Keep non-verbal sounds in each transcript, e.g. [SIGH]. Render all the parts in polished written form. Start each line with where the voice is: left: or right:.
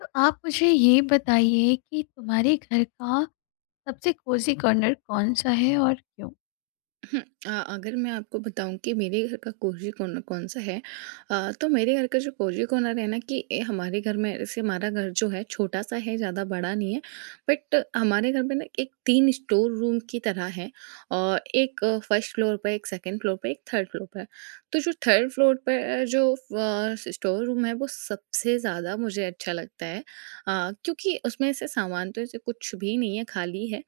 left: तो आप मुझे ये बताइए कि तुम्हारे घर का सबसे कोज़ी कॉर्नर कौन-सा है और क्यों?
right: हुँ, अगर मैं आपको बताऊँ कि मेरे घर का कोजी कॉर्नर कौन-सा है, तो मेरे घर का जो कोजी कॉर्नर है ना, कि हमारे घर में जैसे हमारा घर जो है छोटा-सा है, ज़्यादा बड़ा नहीं है। बट हमारे घर में ना एक 3 स्टोर रूम की तरह है, और एक फर्स्ट फ्लोर पे, एक सेकंड फ्लोर पे, एक थर्ड फ्लोर पे। तो जो थर्ड फ्लोर पे जो फ स्टोर रूम है, वो सबसे ज़्यादा मुझे अच्छा लगता है। क्योंकि उसमें ऐसे सामान तो ऐसे कुछ भी नहीं है, खाली है।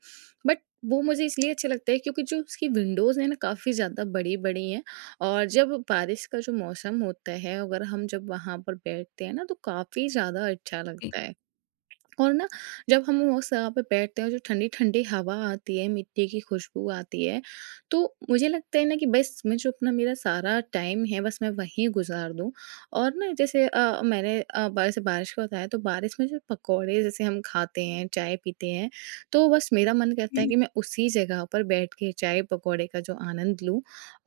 right: बट वो मुझे इसलिए अच्छे लगते हैं क्योंकि जो उसकी विंडोज़ हैं ना, काफ़ी ज़्यादा बड़ी-बड़ी हैं। और जब बारिश का जो मौसम होता है, अगर हम जब वहाँ पर बैठते हैं ना, तो काफ़ी ज़्यादा अच्छा
left: जी।
right: लगता है। और ना, जब हम उस जगह पे बैठते हैं, जो ठंडी-ठंडी हवा आती है, मिट्टी की खुशबू आती है, तो मुझे लगता है ना कि बस मैं जो अपना मेरा सारा टाइम है बस मैं वहीं गुज़ार दूँ। और ना जैसे मैंने बारिश का बताया, तो बारिश में जो पकौड़े जैसे हम खाते हैं, चाय पीते हैं, तो बस मेरा मन करता है
left: हुँ,
right: कि मैं उसी जगह पर बैठ के चाय पकौड़े का जो आनंद लूँ।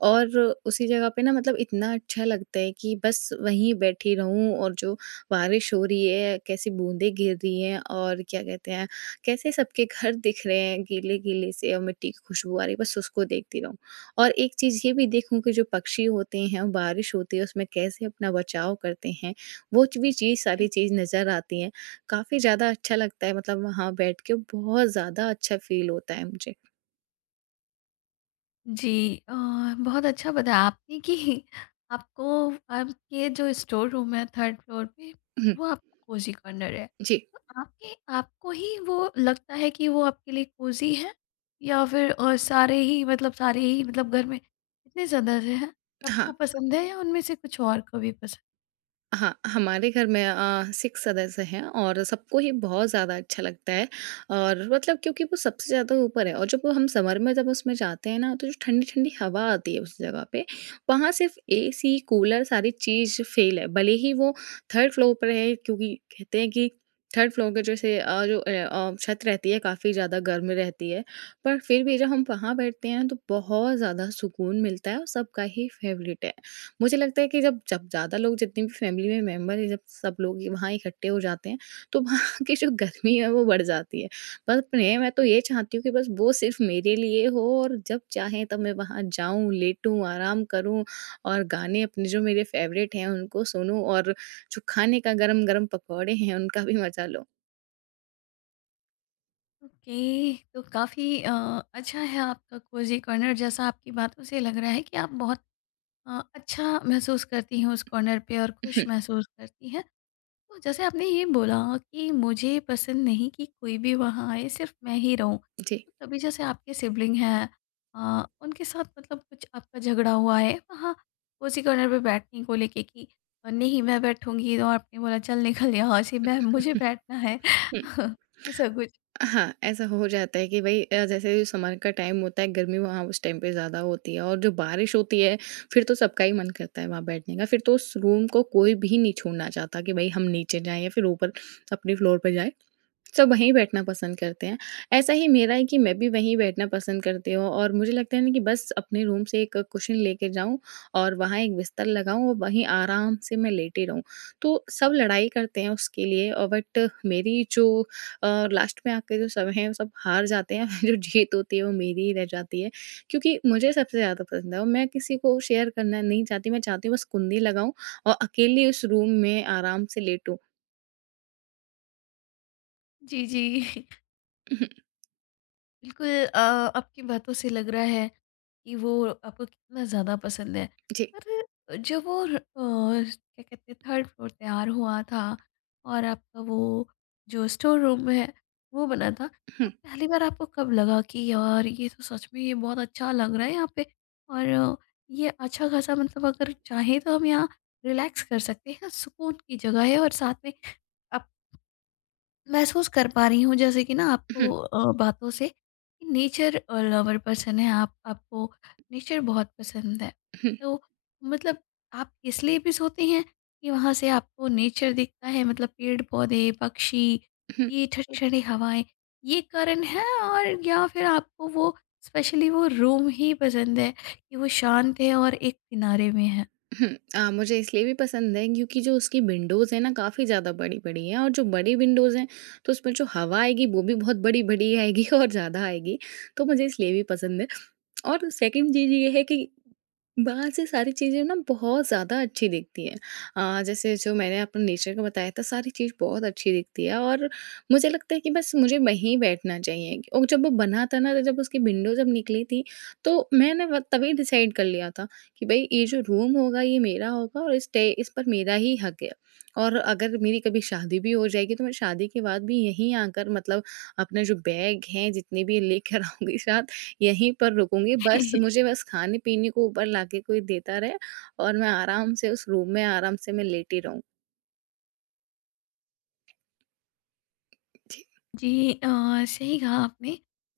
right: और उसी जगह पे ना, मतलब इतना अच्छा लगता है कि बस वहीं बैठी रहूँ, और जो बारिश हो रही है, कैसी बूंदें गिर रही हैं और क्या कहते हैं, कैसे सबके घर दिख रहे हैं गीले-गीले से और मिट्टी की खुशबू आ रही है, बस उसको देखती रहूँ। और एक चीज़ ये भी देखूँ कि जो पक्षी होते हैं, वो बारिश होती है, उसमें कैसे अपना बचाव करते हैं, वो च भी चीज़ सारी
left: जी।
right: चीज़ नज़र आती हैं। काफ़ी ज़्यादा अच्छा लगता है, मतलब वहाँ बैठ के बहुत ज़्यादा अच्छा फ़ील होता है मुझे।
left: जी बहुत अच्छा बताया आपने कि आपको आपके जो स्टोर रूम है 3rd फ्लोर पे, वो
right: [CLEARS THROAT]
left: आपका कोज़ी कॉर्नर है।
right: जी।
left: तो आपके आपको ही वो लगता है कि वो आपके लिए कोज़ी है? या फिर सारे ही मतलब घर में कितने सदस्य हैं,
right: हाँ।
left: सबको पसंद है या उनमें से कुछ और को भी पसंद है?
right: हाँ, हमारे घर में 6 सदस्य हैं, और सबको ही बहुत ज़्यादा अच्छा लगता है। और मतलब क्योंकि वो सबसे ज़्यादा ऊपर है, और जब वो हम समर में जब उसमें जाते हैं ना, तो जो ठंडी-ठंडी हवा आती है उस जगह पे, वहाँ सिर्फ़ एसी, कूलर सारी चीज़ फ़ेल है। भले ही वो थर्ड फ्लोर पर है, क्योंकि कहते हैं कि थर्ड फ्लोर के जैसे जो छत रहती है, काफ़ी ज़्यादा गर्म रहती है। पर फिर भी जब हम वहाँ बैठते हैं तो बहुत ज़्यादा सुकून मिलता है, और सबका ही फ़ेवरेट है। मुझे लगता है कि जब जब ज़्यादा लोग जितने भी फैमिली में मेंबर हैं, जब सब लोग ये वहाँ इकट्ठे हो जाते हैं, तो वहाँ [LAUGHS] की जो गर्मी है वो बढ़ जाती है। बस मैं तो ये चाहती हूँ कि बस वो सिर्फ़ मेरे लिए हो, और जब चाहे तब मैं वहाँ जाऊँ, लेटूँ, आराम करूँ, और गाने अपने जो मेरे फ़ेवरेट हैं उनको सुनूँ, और जो खाने का गरम-गरम पकौड़े हैं उनका भी मज़ा लूँ।
left: ओके, तो काफ़ी अच्छा है आपका कोजी कॉर्नर। जैसा आपकी बातों से लग रहा है कि आप बहुत अच्छा महसूस करती हैं उस कॉर्नर पे और खुश
right: [LAUGHS]
left: महसूस करती हैं। तो जैसे आपने ये बोला कि मुझे पसंद नहीं कि कोई भी वहाँ आए, सिर्फ मैं ही रहूँ,
right: जी।
left: तो तभी जैसे आपके सिबलिंग हैं, उनके साथ मतलब कुछ आपका झगड़ा हुआ है वहाँ कोजी कॉर्नर पे बैठने को लेके कि नहीं, मैं बैठूंगी, तो आपने बोला चल निकल यहाँ से, मैं, मुझे
right: [LAUGHS]
left: बैठना है। [LAUGHS] ऐसा कुछ?
right: हाँ, ऐसा हो जाता है कि भई, जैसे जो समर का टाइम होता है, गर्मी वहाँ उस टाइम पे ज़्यादा होती है, और जो बारिश होती है, फिर तो सबका ही मन करता है वहाँ बैठने का। फिर तो उस रूम को कोई भी नहीं छोड़ना चाहता, कि भई हम नीचे जाएँ या फिर ऊपर अपने फ्लोर पे जाएँ। सब वहीं बैठना पसंद करते हैं। ऐसा ही मेरा है कि मैं भी वहीं बैठना पसंद करती हूँ, और मुझे लगता है ना कि बस अपने रूम से एक कुशन लेके जाऊँ, और वहाँ एक बिस्तर लगाऊँ और वहीं आराम से मैं लेटी रहूँ। तो सब लड़ाई करते हैं उसके लिए, और बट मेरी जो लास्ट में आके जो सब हैं वो सब हार जाते हैं। [LAUGHS] जो जीत होती है वो मेरी ही रह जाती है, क्योंकि मुझे सबसे ज़्यादा पसंद है, और मैं किसी को शेयर करना नहीं चाहती। मैं चाहती हूँ बस कुंडी लगाऊँ, और अकेली उस रूम में आराम से लेटूँ।
left: जी, जी,
right: [LAUGHS]
left: बिल्कुल। अ, आपकी बातों से लग रहा है कि वो आपको कितना ज़्यादा पसंद है।
right: जी।
left: पर जब वो क्या कहते हैं, थर्ड फ्लोर तैयार हुआ था और आपका वो जो स्टोर रूम है वो बना था, तो पहली बार आपको कब लगा कि यार ये तो सच में ये बहुत अच्छा लग रहा है यहाँ पे और ये अच्छा खासा मतलब अगर चाहें तो हम यहाँ रिलैक्स कर सकते हैं, सुकून की जगह है। और साथ में महसूस कर पा रही हूँ जैसे कि ना आपको, बातों से कि नेचर लवर पर्सन है आप, आपको नेचर बहुत पसंद है।
right: [LAUGHS]
left: तो मतलब आप इसलिए भी सोते हैं कि वहाँ से आपको नेचर दिखता है, मतलब पेड़ पौधे पक्षी,
right: हम्म,
left: ये ठंडी ठंडी हवाएं, ये कारण है? और या फिर आपको वो स्पेशली वो रूम ही पसंद है कि वो शांत है और एक किनारे में
right: मुझे इसलिए भी पसंद है क्योंकि जो उसकी विंडोज़ है ना, काफ़ी ज़्यादा बड़ी बड़ी है, और जो बड़ी विंडोज़ हैं तो उसमें जो हवा आएगी वो भी बहुत बड़ी बड़ी आएगी, [LAUGHS] और ज़्यादा आएगी। तो मुझे इसलिए भी पसंद है, और सेकंड चीज़ ये है कि बाहर से सारी चीज़ें ना बहुत ज़्यादा अच्छी दिखती हैं। जैसे जो मैंने अपने नेचर का बताया था, सारी चीज़ बहुत अच्छी दिखती है, और मुझे लगता है कि बस मुझे वहीं बैठना चाहिए। और जब वो बना था ना, तो जब उसकी विंडो जब निकली थी, तो मैंने व तभी डिसाइड कर लिया था कि भाई, ये जो रूम होगा ये मेरा होगा, और इस पर मेरा ही हक है। और अगर मेरी कभी शादी भी हो जाएगी, तो मैं शादी के बाद भी यहीं आकर मतलब अपना जो बैग है जितने भी लेकर [LAUGHS] आऊँगी साथ, यहीं पर रुकूँगी,
left: है।
right: बस
left: [LAUGHS]
right: मुझे बस खाने-पीने को ऊपर लाके कोई देता रहे, और मैं आराम से उस रूम में आराम से मैं लेटी रहूँ। जी।
left: जी, सही कहा आपने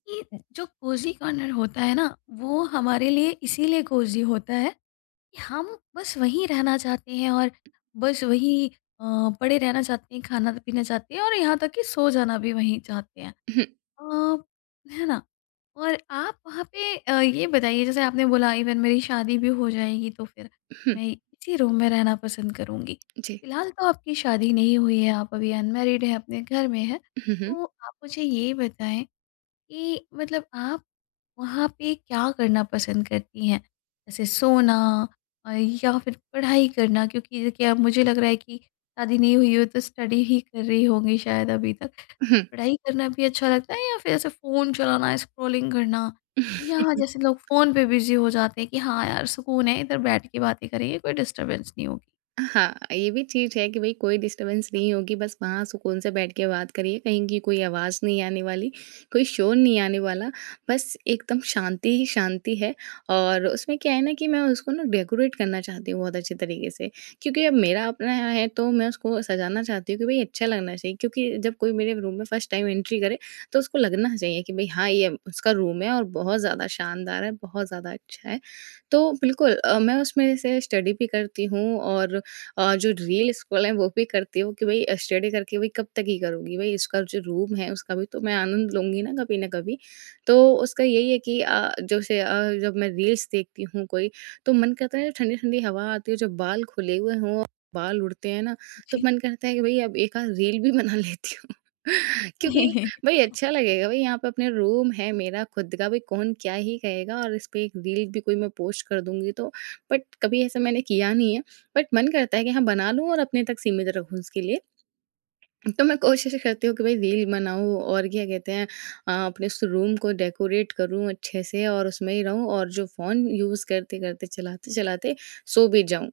left: कि जो कोजी कॉर्नर होता है ना, वो हमारे लिए इसीलिए कोजी होता है कि हम बस वहीं रहना चाहते हैं और बस वहीं पड़े रहना चाहते हैं, खाना पीना चाहते हैं और यहाँ तक कि सो जाना भी वहीं चाहते हैं।
right: [LAUGHS]
left: अ, है ना? और आप वहाँ पे, ये बताइए, जैसे आपने बोला इवन मेरी शादी भी हो जाएगी तो फिर मैं इसी रूम में रहना पसंद करूँगी।
right: जी।
left: फ़िलहाल तो आपकी शादी नहीं हुई है, आप अभी अनमैरिड हैं, अपने घर में हैं।
right: [LAUGHS] हुँ,
left: तो आप मुझे ये बताएँ कि मतलब आप वहाँ पे क्या करना पसंद करती हैं? जैसे सोना, या फिर पढ़ाई करना? क्योंकि देखिए अब मुझे लग रहा है कि शादी नहीं हुई हो तो स्टडी ही कर रही होंगी शायद अभी तक। तो
right: हुँ।
left: पढ़ाई करना भी अच्छा लगता है या फिर ऐसे फ़ोन चलाना, स्क्रॉलिंग करना? या
right: [LAUGHS]
left: जैसे लोग फ़ोन पे बिज़ी हो जाते हैं कि हाँ यार, सुकून है इधर बैठ के बातें करेंगे, कोई डिस्टर्बेंस नहीं होगी?
right: हाँ, ये भी चीज़ है कि भई कोई डिस्टर्बेंस नहीं होगी, बस वहाँ सुकून से बैठ के बात करिए, कहीं की कोई आवाज़ नहीं आने वाली, कोई शोर नहीं आने वाला, बस एकदम शांति ही शांति है। और उसमें क्या है ना कि मैं उसको ना डेकोरेट करना चाहती हूँ बहुत अच्छे तरीके से, क्योंकि अब मेरा अपना है, तो मैं उसको सजाना चाहती हूँ कि भई अच्छा लगना चाहिए, क्योंकि जब कोई मेरे रूम में फर्स्ट टाइम एंट्री करे, तो उसको लगना चाहिए कि भई हाँ, ये उसका रूम है और बहुत ज़्यादा शानदार है, बहुत ज़्यादा अच्छा है। तो बिल्कुल मैं उसमें से स्टडी भी करती हूँ, और जो रील स्क्रॉल है वो भी करती हूँ, कि भाई स्टडी करके भाई कब तक ही करूँगी, भाई इसका जो रूम है उसका भी तो मैं आनंद लूँगी ना कभी ना कभी। तो उसका यही है कि जैसे जब मैं रील्स देखती हूँ कोई, तो मन करता है ठंडी-ठंडी हवा आती है, जब बाल खुले हुए हों, और बाल उड़ते हैं ना, तो
left: जी।
right: मन करता है कि भई अब एक आध रील भी बना लेती हूँ। [LAUGHS] क्योंकि
left: [LAUGHS]
right: भई अच्छा लगेगा, भई यहाँ पे अपने रूम है मेरा खुद का, भाई कौन क्या ही कहेगा, और इस पे एक रील भी कोई मैं पोस्ट कर दूँगी तो, बट कभी ऐसा मैंने किया नहीं है। बट मन करता है कि हाँ, बना लूँ और अपने तक सीमित रखूँ उसके लिए। तो मैं कोशिश करती हूँ कि भई रील बनाऊँ, और क्या कहते हैं, अपने उस रूम को डेकोरेट करूँ अच्छे से, और उसमें ही रहूँ। और जो फ़ोन यूज़ करते-करते, चलाते-चलाते सो भी जाऊँ।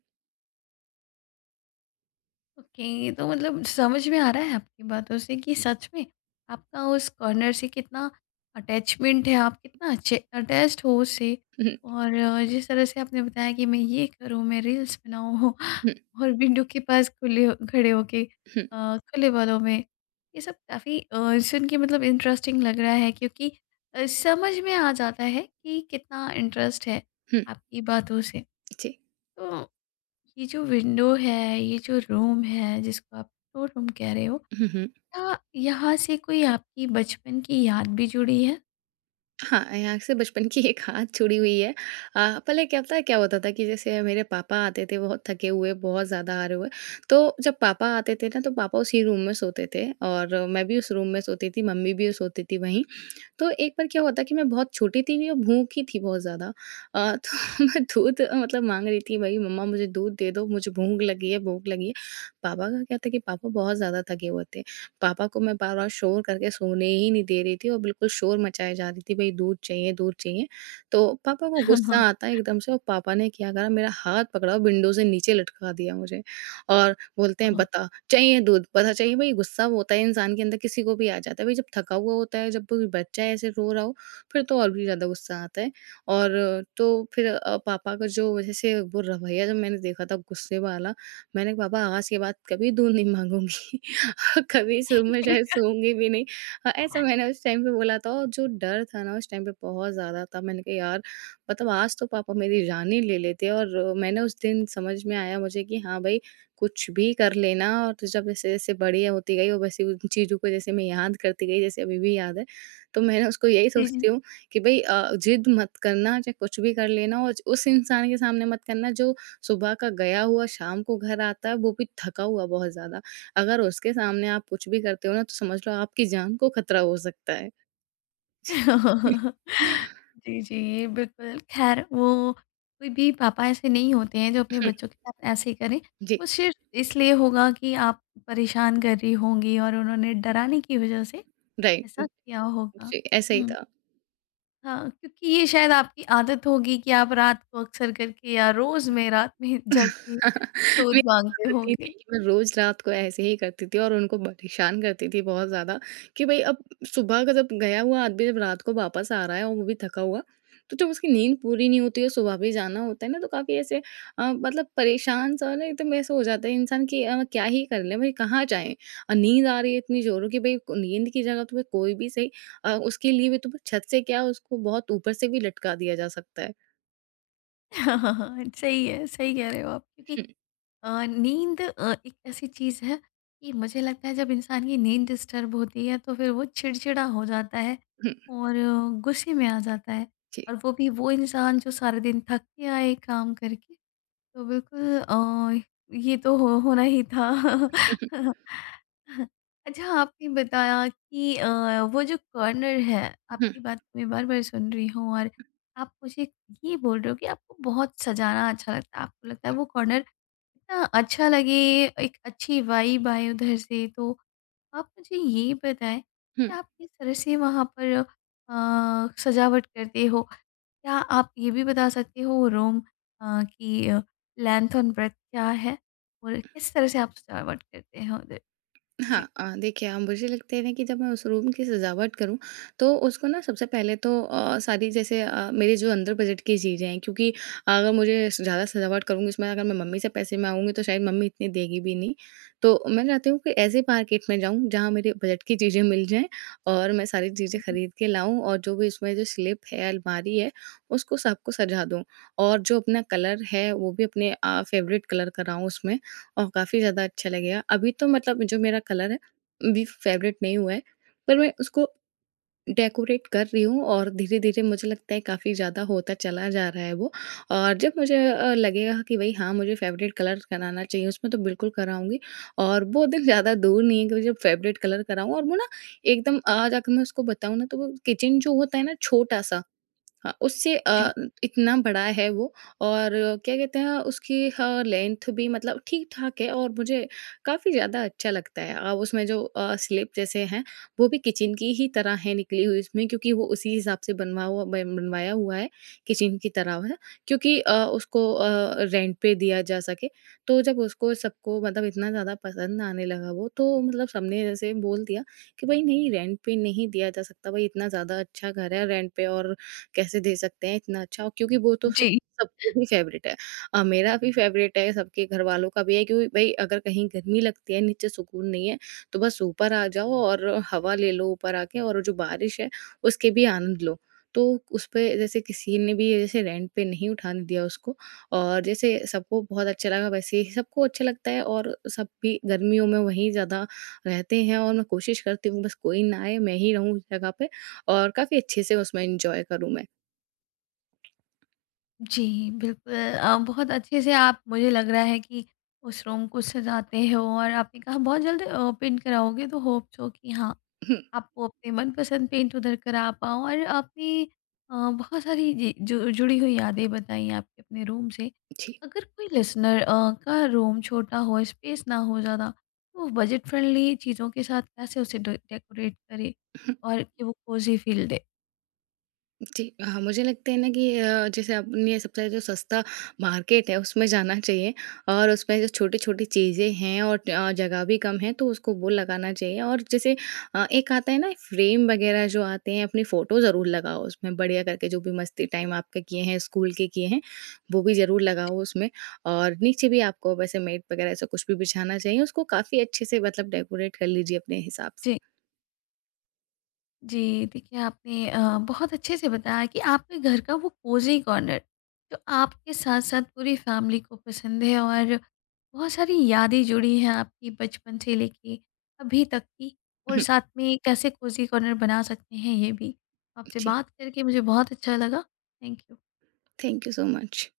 left: ओके, तो मतलब समझ में आ रहा है आपकी बातों से कि सच में आपका उस कॉर्नर से कितना अटैचमेंट है, आप कितना अच्छे अटैच्ड हो उससे।
right: [LAUGHS] हुँ,
left: और जिस तरह से आपने बताया कि मैं ये करूँ, मैं रील्स बनाऊँ
right: हुँ,
left: [LAUGHS] और विंडो के पास खड़े होके
right: हुँ,
left: खुले बालों में, ये सब काफ़ी सुन के मतलब इंटरेस्टिंग लग रहा है, क्योंकि समझ में आ जाता है कि कितना इंटरेस्ट है
right: हुँ,
left: आपकी बातों से।
right: जी।
left: तो ये जो विंडो है, ये जो रूम है जिसको आप स्टोर रूम कह रहे हो,
right: हुँ, हुँ।
left: क्या यहाँ से कोई आपकी बचपन की याद भी जुड़ी है?
right: हाँ, यहाँ से बचपन की [LAUGHS] एक आदत छुड़ी हुई है। पहले क्या पता है क्या होता था, कि जैसे मेरे पापा आते थे बहुत थके हुए, बहुत ज़्यादा हारे हुए, तो जब पापा आते थे ना, तो पापा उसी रूम में सोते थे, और मैं भी उस रूम में सोती थी, मम्मी भी सोती थी वहीं। तो एक बार क्या हुआ, कि मैं बहुत छोटी थी भी, और भूखी थी बहुत ज़्यादा। तो [LAUGHS] मैं दूध मतलब माँग रही थी, भई मम्मा मुझे दूध दे दो, मुझे भूख लगी है, भूख लगी है। पापा का क्या था कि पापा बहुत ज़्यादा थके हुए थे। पापा को मैं बार-बार शोर करके सोने ही नहीं दे रही थी, और बिल्कुल शोर मचाए जा रही थी, भई दूध चाहिए, दूध चाहिए। तो पापा को गुस्सा
left: [LAUGHS]
right: आता है एकदम से, और पापा ने क्या करा, मेरा हाथ पकड़ा और विंडो से नीचे लटका दिया मुझे, और बोलते हैं
left: हाँ।
right: बता, चाहिए दूध? पता, चाहिए भाई, गुस्सा वो होता है इंसान के अंदर, किसी को भी आ जाता है। भाई जब थका हुआ होता है, जब कोई बच्चा ऐसे रो रहा हो, फिर तो और भी ज़्यादा गुस्सा आता है। और तो फिर पापा का जो जैसे वो रवैया जब मैंने देखा था गुस्से वाला, मैंने कहा पापा आज के बाद कभी दूध नहीं माँगूँगी। [LAUGHS] कभी इस रूम में शायद सोऊँगी भी नहीं। ऐसा मैंने उस टाइम पे बोला था, और जो डर था ना उस टाइम पे बहुत ज़्यादा था। मैंने कहा यार, मतलब आज तो पापा मेरी जान ही ले लेते, और मैंने उस दिन समझ में आया मुझे कि हाँ भाई, कुछ भी कर लेना। और तो जब जैसे-जैसे बड़ी होती गई, और वैसे उन चीज़ों को जैसे मैं याद करती गई, जैसे अभी भी याद है। तो मैंने उसको यही
left: जी, जी।
right: सोचती हूँ कि भई, ज़िद मत करना चाहे कुछ भी कर लेना, और उस इंसान के सामने मत करना जो सुबह का गया हुआ शाम को घर आता है, वो भी थका हुआ बहुत ज़्यादा। अगर उसके सामने आप कुछ भी करते हो ना, तो समझ लो आपकी जान को खतरा हो सकता है। जी।
left: [LAUGHS]
right: [LAUGHS]
left: जी, जी, ये बिल्कुल ख़ैर, वो कोई भी पापा ऐसे नहीं होते हैं जो अपने
right: हुँ,
left: बच्चों के साथ ऐसे करें। वो
right: जी,
left: सिर्फ़ इसलिए होगा कि आप परेशान कर रही होंगी और उन्होंने डराने की वज़ह से ऐसा
right: राइट,
left: किया होगा।
right: जी, ऐसा ही
left: हुँ।
right: था।
left: हाँ, क्योंकि ये शायद आपकी आदत होगी कि आप रात को अक्सर करके या रोज़ में रात में [LAUGHS] जग के
right: [LAUGHS] मेरी
left: दूध माँगते
right: आदत ही
left: होंगे।
right: थी कि मैं रोज़ रात को ऐसे ही करती थी और उनको परेशान करती थी बहुत ज़्यादा कि भाई अब सुबह का जब गया हुआ आदमी जब रात को वापस आ रहा है और वो भी थका हुआ, तो जब उसकी नींद पूरी नहीं होती है सुबह भी जाना होता है ना तो काफ़ी ऐसे मतलब परेशान सा ना एकदम ऐसा हो जाता है इंसान कि क्या ही कर ले भाई कहाँ जाएँ? नींद आ रही है इतनी ज़ोरों की नींद की जगह तुम्हें कोई भी सही उसके लिए भी तुम्हें छत से क्या उसको बहुत ऊपर से भी लटका दिया जा सकता है।
left: [LAUGHS] सही है, सही कह रहे हो आप।
right: [LAUGHS]
left: क्योंकि
right: हुँ,
left: नींद एक ऐसी चीज़ है कि मुझे लगता है जब इंसान की नींद डिस्टर्ब होती है तो फिर वो चिड़चिड़ा हो जाता है
right: हुँ,
left: और गुस्से में आ जाता है।
right: जी।
left: और वो भी वो इंसान जो सारे दिन थक के आए काम करके, तो बिल्कुल, ये तो हो होना ही था।
right: [LAUGHS]
left: [LAUGHS] अच्छा, आपने बताया कि वो जो कॉर्नर है,
right: हुँ, हुँ,
left: आपकी बात मैं बार-बार सुन रही हूँ और आप मुझे ये बोल रहे हो कि आपको बहुत सजाना अच्छा लगता है। आपको लगता है वो कॉर्नर इतना अच्छा लगे, एक अच्छी वाइब आए उधर से, तो आप मुझे ये बताएं कि
right: हुँ।
left: आप किस तरह से वहाँ पर सजावट करते हो? क्या आप ये भी बता सकते हो रूम की लेंथ और ब्रेड्थ क्या है? और किस तरह से आप सजावट करते हो उधर?
right: हाँ,
left: जी।
right: देखिए, मुझे लगता है ना कि जब मैं उस रूम की सजावट करूँ तो उसको ना सबसे पहले तो सारी जैसे मेरे जो अंदर बजट की चीज़ें हैं क्योंकि अगर ज़्यादा सजावट करूँगी उसमें अगर मैं मम्मी से पैसे मांगूंगी तो शायद मम्मी इतनी देगी भी नहीं। तो मैं चाहती हूँ कि ऐसे मार्केट में जाऊँ जहाँ मेरे बजट की चीज़ें मिल जाएं और मैं सारी चीज़ें
left: जी,
right: खरीद के लाऊं और जो भी उसमें जो स्लिप है, अलमारी है, उसको सबको सजा दूं और जो अपना कलर है वो भी अपने फेवरेट कलर कराऊं उसमें और काफ़ी ज़्यादा अच्छा लगेगा। अभी तो मतलब जो मेरा कलर है, अभी फ़ेवरेट नहीं हुआ है, पर मैं उसको डेकोरेट कर रही हूँ और धीरे-धीरे मुझे लगता है काफ़ी ज़्यादा होता चला जा रहा है वो। और जब मुझे लगेगा कि भई हाँ, मुझे फ़ेवरेट कलर कराना चाहिए उसमें तो बिल्कुल कराऊँगी और वो दिन ज़्यादा दूर नहीं है कि मुझे फ़ेवरेट कलर कराऊँ। और वो ना एकदम आज अगर मैं उसको बताऊँ ना तो वो किचन जो होता है ना छोटा-सा, हाँ, उससे
left: जी,
right: इतना बड़ा है वो। और क्या कहते हैं उसकी लेंथ भी मतलब ठीक-ठाक है और मुझे काफ़ी ज़्यादा अच्छा लगता है। उसमें जो स्लिप जैसे हैं, वो भी किचन की ही तरह है, निकली हुई उसमें, क्योंकि वो उसी हिसाब से बनवाया हुआ है, किचन की तरह है क्योंकि उसको रेंट पे दिया जा सके। तो जब उसको सबको मतलब इतना ज़्यादा पसंद आने लगा वो, तो मतलब सबने जैसे बोल दिया कि, "भई नहीं, रेंट पे नहीं दिया जा सकता। भई इतना ज़्यादा अच्छा घर है रेंट पे और कैसे दे सकते हैं इतना अच्छा? क्योंकि वो तो फिर
left: जी।
right: सबको ही फ़ेवरेट है। मेरा भी फ़ेवरेट है, सबके घर वालों का भी है क्योंकि भई अगर कहीं गर्मी लगती है, नीचे सुकून नहीं है, तो बस ऊपर आ जाओ और हवा ले लो ऊपर आके और जो बारिश है, उसके भी आनंद लो। तो उसपे जैसे किसी ने भी जैसे रेंट पे नहीं उठाने दिया उसको और जैसे सबको बहुत अच्छा लगा वैसे ही सबको अच्छा लगता है और सब भी गर्मियों में वहीं ज़्यादा रहते हैं और मैं कोशिश करती हूँ बस कोई ना आए, मैं ही रहूँ उस जगह पे और काफ़ी अच्छे से उसमें एन्जॉय करूँ मैं।
left: जी, बिल्कुल, बहुत अच्छे से आप, मुझे लग रहा है कि उस रूम को सजाते हो। और आपने कहा बहुत जल्द ओपन कराओगे तो होप सो कि हाँ,
right: हुँ,
left: आपको अपने मनपसंद पेंट उधर करा पाओ। और आपने बहुत सारी जुड़ी हुई यादें बताई आपके अपने रूम से।
right: जी,
left: अगर कोई लिसनर का रूम छोटा हो, स्पेस ना हो ज़्यादा, तो बजट फ्रेंडली चीज़ों के साथ कैसे उसे डेकोरेट करे
right: हुँ,
left: और कि वो कोजी फील दे?
right: जी। हाँ, मुझे लगता है ना कि जैसे आपने सबसे ज़्यादा जो सस्ता मार्केट है, उसमें जाना चाहिए और उसमें जो छोटी-छोटी चीज़ें हैं और जगह भी कम है, तो उसको वो लगाना चाहिए। और जैसे एक आता है ना फ्रेम वगैरह जो आते हैं, अपनी फ़ोटो ज़रूर लगाओ उसमें बढ़िया करके, जो भी मस्ती टाइम आपके किए हैं, स्कूल के किए हैं, वो भी ज़रूर लगाओ उसमें और नीचे भी आपको वैसे मैट वगैरह ऐसा कुछ भी बिछाना चाहिए, उसको काफ़ी अच्छे से मतलब डेकोरेट कर लीजिए अपने हिसाब से।
left: जी, जी, देखिए, आपने बहुत अच्छे से बताया कि आपके घर का वो कोज़ी कॉर्नर, जो आपके साथ-साथ पूरी फैमिली को पसंद है, और बहुत सारी यादें जुड़ी हैं आपकी बचपन से लेके अभी तक की, और
right: हुँ,
left: साथ में कैसे कोज़ी कॉर्नर बना सकते हैं ये भी। आपसे
right: जी।
left: बात करके मुझे बहुत अच्छा लगा। Thank you.
right: Thank you so much.